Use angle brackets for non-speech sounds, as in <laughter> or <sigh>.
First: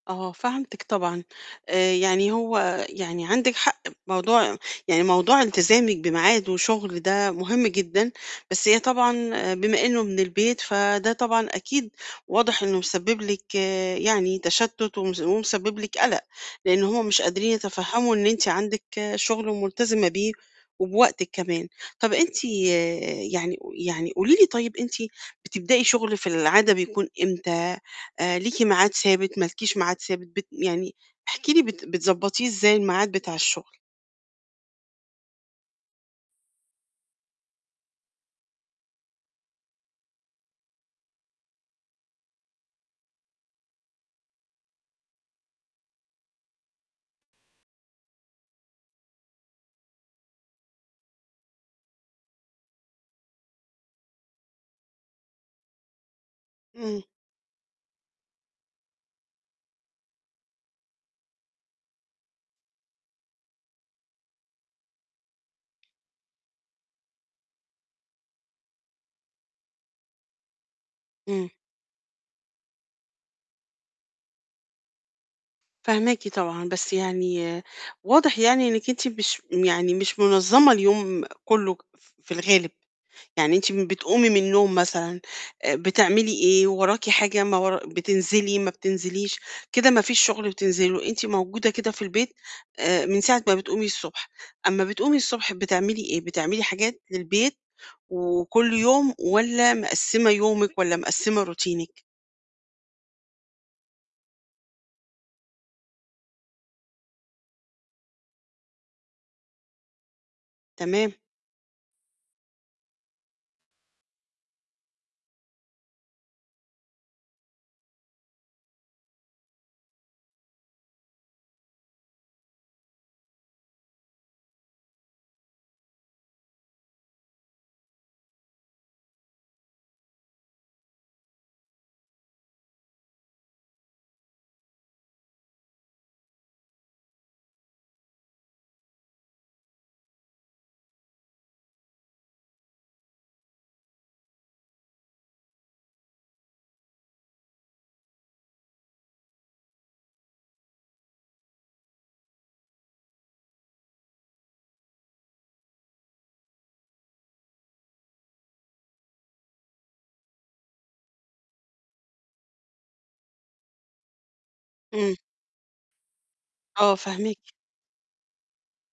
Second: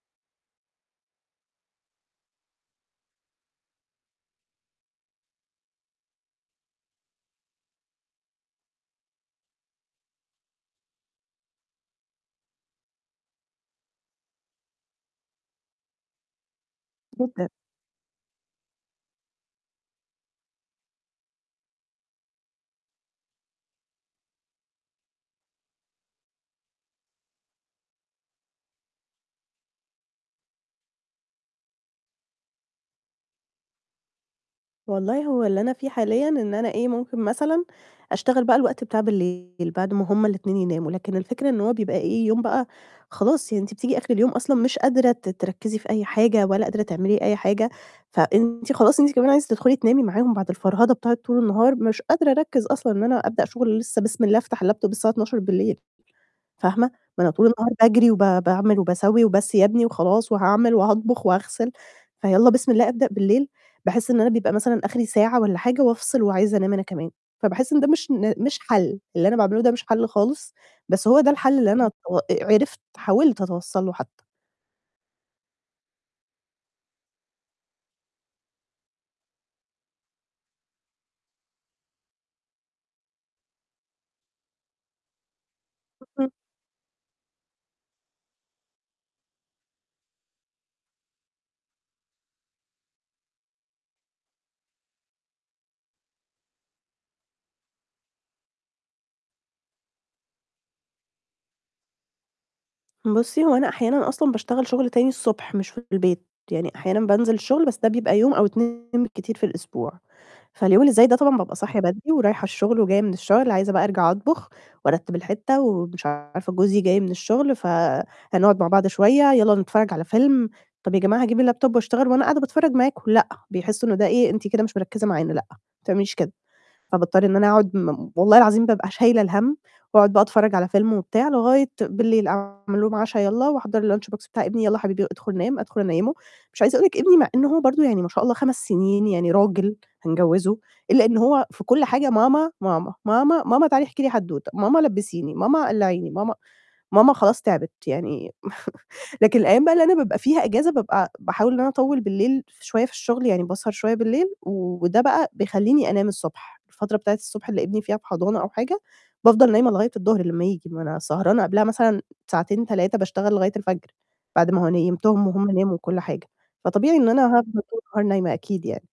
آه، فهمتِك طبعًا. آآ، يعني هو يعني عندِك حق موضوع يعني موضوع التزامِك بميعاد، وشُغل ده مهم جدًا، بس هي طبعًا بما إنه من البيت، فده طبعًا، أكيد، واضح إنه مسبب لِك آآ، يعني تشتت، ومس ومسبب لِك قَلَق، لأن هُم مش قادرين <unintelligible> يتفهموا إن أنتِ عندِك شغل ملتزمة بيه، وبوقتِك كمان. طَب أنتِ آآ، يعني ق يعني قولي لي طيب، أنتِ بتبدأي شُغل في العادة بيكون إمتى، آآ ليكِ ميعاد ثابت، ما لكيش معاد ثابت، بت يعني احكي لي بت بتضبطيه إزاي الميعاد بتاع الشغل؟ والله هو اللي أنا فيه حاليًا، إن أنا إيه ممكن مثلًا أشتغل بقى الوقت بتاع بالليل. بعد ما هُم ال2 يناموا، لكن الفكرة إن هو بيبقى إيه؟ يوم بقى خلاص، يعني أنتِ بتييجي آخر اليوم أصلًا مش قادرة ت تركّزي في أي حاجة، ولا قادرة تعملي أي حاجة، فأنتِ خلاص أنتِ كمان عايزة تدخلي تنامي معاهم، بعد الفرهدة بتاعة طول النهار، مش قادرة أركّز أصلًا، إن أنا أبدأ شُغل لسه، بسم الله، أفتح الLaptop 24:00 فاهمة؟ امم. ما أنا طول النهار باجري، وب باعمل، وباسوّي، "وبس يا ابني." وخلاص وهاعمل، وهاطبخ، وهاغسل. فيالّا بسم الله، أبدأ بالليل، باحس إن أنا بيبقى مثلًا آخري ساعة والّا حاجة، وأفصل، وعايزة أنام أنا كمان، فباحس إن ده مش ن مش حل، اللي أنا باعمله ده مش حل خالص، بس هو ده امم. الحل اللي أنا تَوَ آآ، عرفت حاولت أتوصل له حتى. فاهماكِ طبعًا، بس يعني واضح يعني إنِّك أنتِ مش يعني مش منظّمة اليوم كلّه، ف في الغالب، يعني أنتِ م بتقومي من النوم مثلًا، آآ، اهم. بتعملي إيه؟ وراكِ حاجة، ما ورا بتنزلي، ما بتنزليش؟ كده ما فيش شُغل بتنزلي له، أنتِ موجودة كده في البيت، آآ، من ساعة ما بتقومي الصبح، أمّا بتقومي الصبح، بتعملي إيه، بتعملي حاجات للبيت، وكلّ يوم، والّا مقسِّمة يومِك، والّا مقسِّمة روتينِك؟ بُصّي، هو أنا أحيانًا أصلًا باشتغل شُغل تاني الصبح، مش في البيت يعني أحيانًا بانزل الشُغل، بس ده بيبقى يوم أو 2 بالكتير في الأسبوع، فاليوم اللي زَي تمام. ده طبعًا بابقى صاحية بدري، ورايحة الشُغل، وجاية من الشُغل، عايزة بقى أرجع أطبخ، وأرتّب الحِتّة، ومش عارفة جوزي جاي من الشُغل، فهنقعد مع بعض شوية، "يالّا نتفرج على فيلم." "طَب يا جماعة هاجيب الLaptop وأشتغل، وأنا قاعدة باتفرج معاكم؟" "لأ." بيحسوا إن ده إيه "أنتِ كده مش مركّزة معانا، لأ، ما تعمليش كده." فباضطر إن أنا أقعد م والله العظيم بابقى شايلة الهَم، وأقعد بقى أتفرّج على فيلم وبتاع لغاية بالليل أعمل لهم عشا، يالّا، وأحضّر الlunch box بتاع ابني، "يالّا حبيبي أدخل نام." أدخل أنيّمه، مش عايزة أقول لِك ابني مع إنه هو برضه يعني ما شاء الله 5 سنين يعني راجل هنجوّزه، إلا إن هو في كلّ حاجة "ماما، ماما، ماما، ماما تعالي احكي لي حدّوتة، ماما لبّسيني، ماما قلّعيني ماما" ماما خلاص تعبِت يعني م <chuckles> لكن الأيّام بقى أنا بابقى فيها أجازة، بابقى ع باحاول إن أنا أطوّل بالليل ف شوية في الشغل، يعني باسهر شوية بالليل، وده بقى بيخلّيني أنام الصبح، الفترة بتاعة الصبح، اللي ابني فيها في حضانة أو حاجة، بافضل نايمة لغاية الضهر لمّا ييجي، ما أنا سهرانة قبلها مثلًا ساعتين، 3 باشتغل لغاية الفجر، بعد ما هو امم. نيمتهم، وهُم ناموا، وكلّ حاجة. آه، فطبيعي إن أنا فاهماكِ. هافضل طول النهار نايمة أكيد يعني.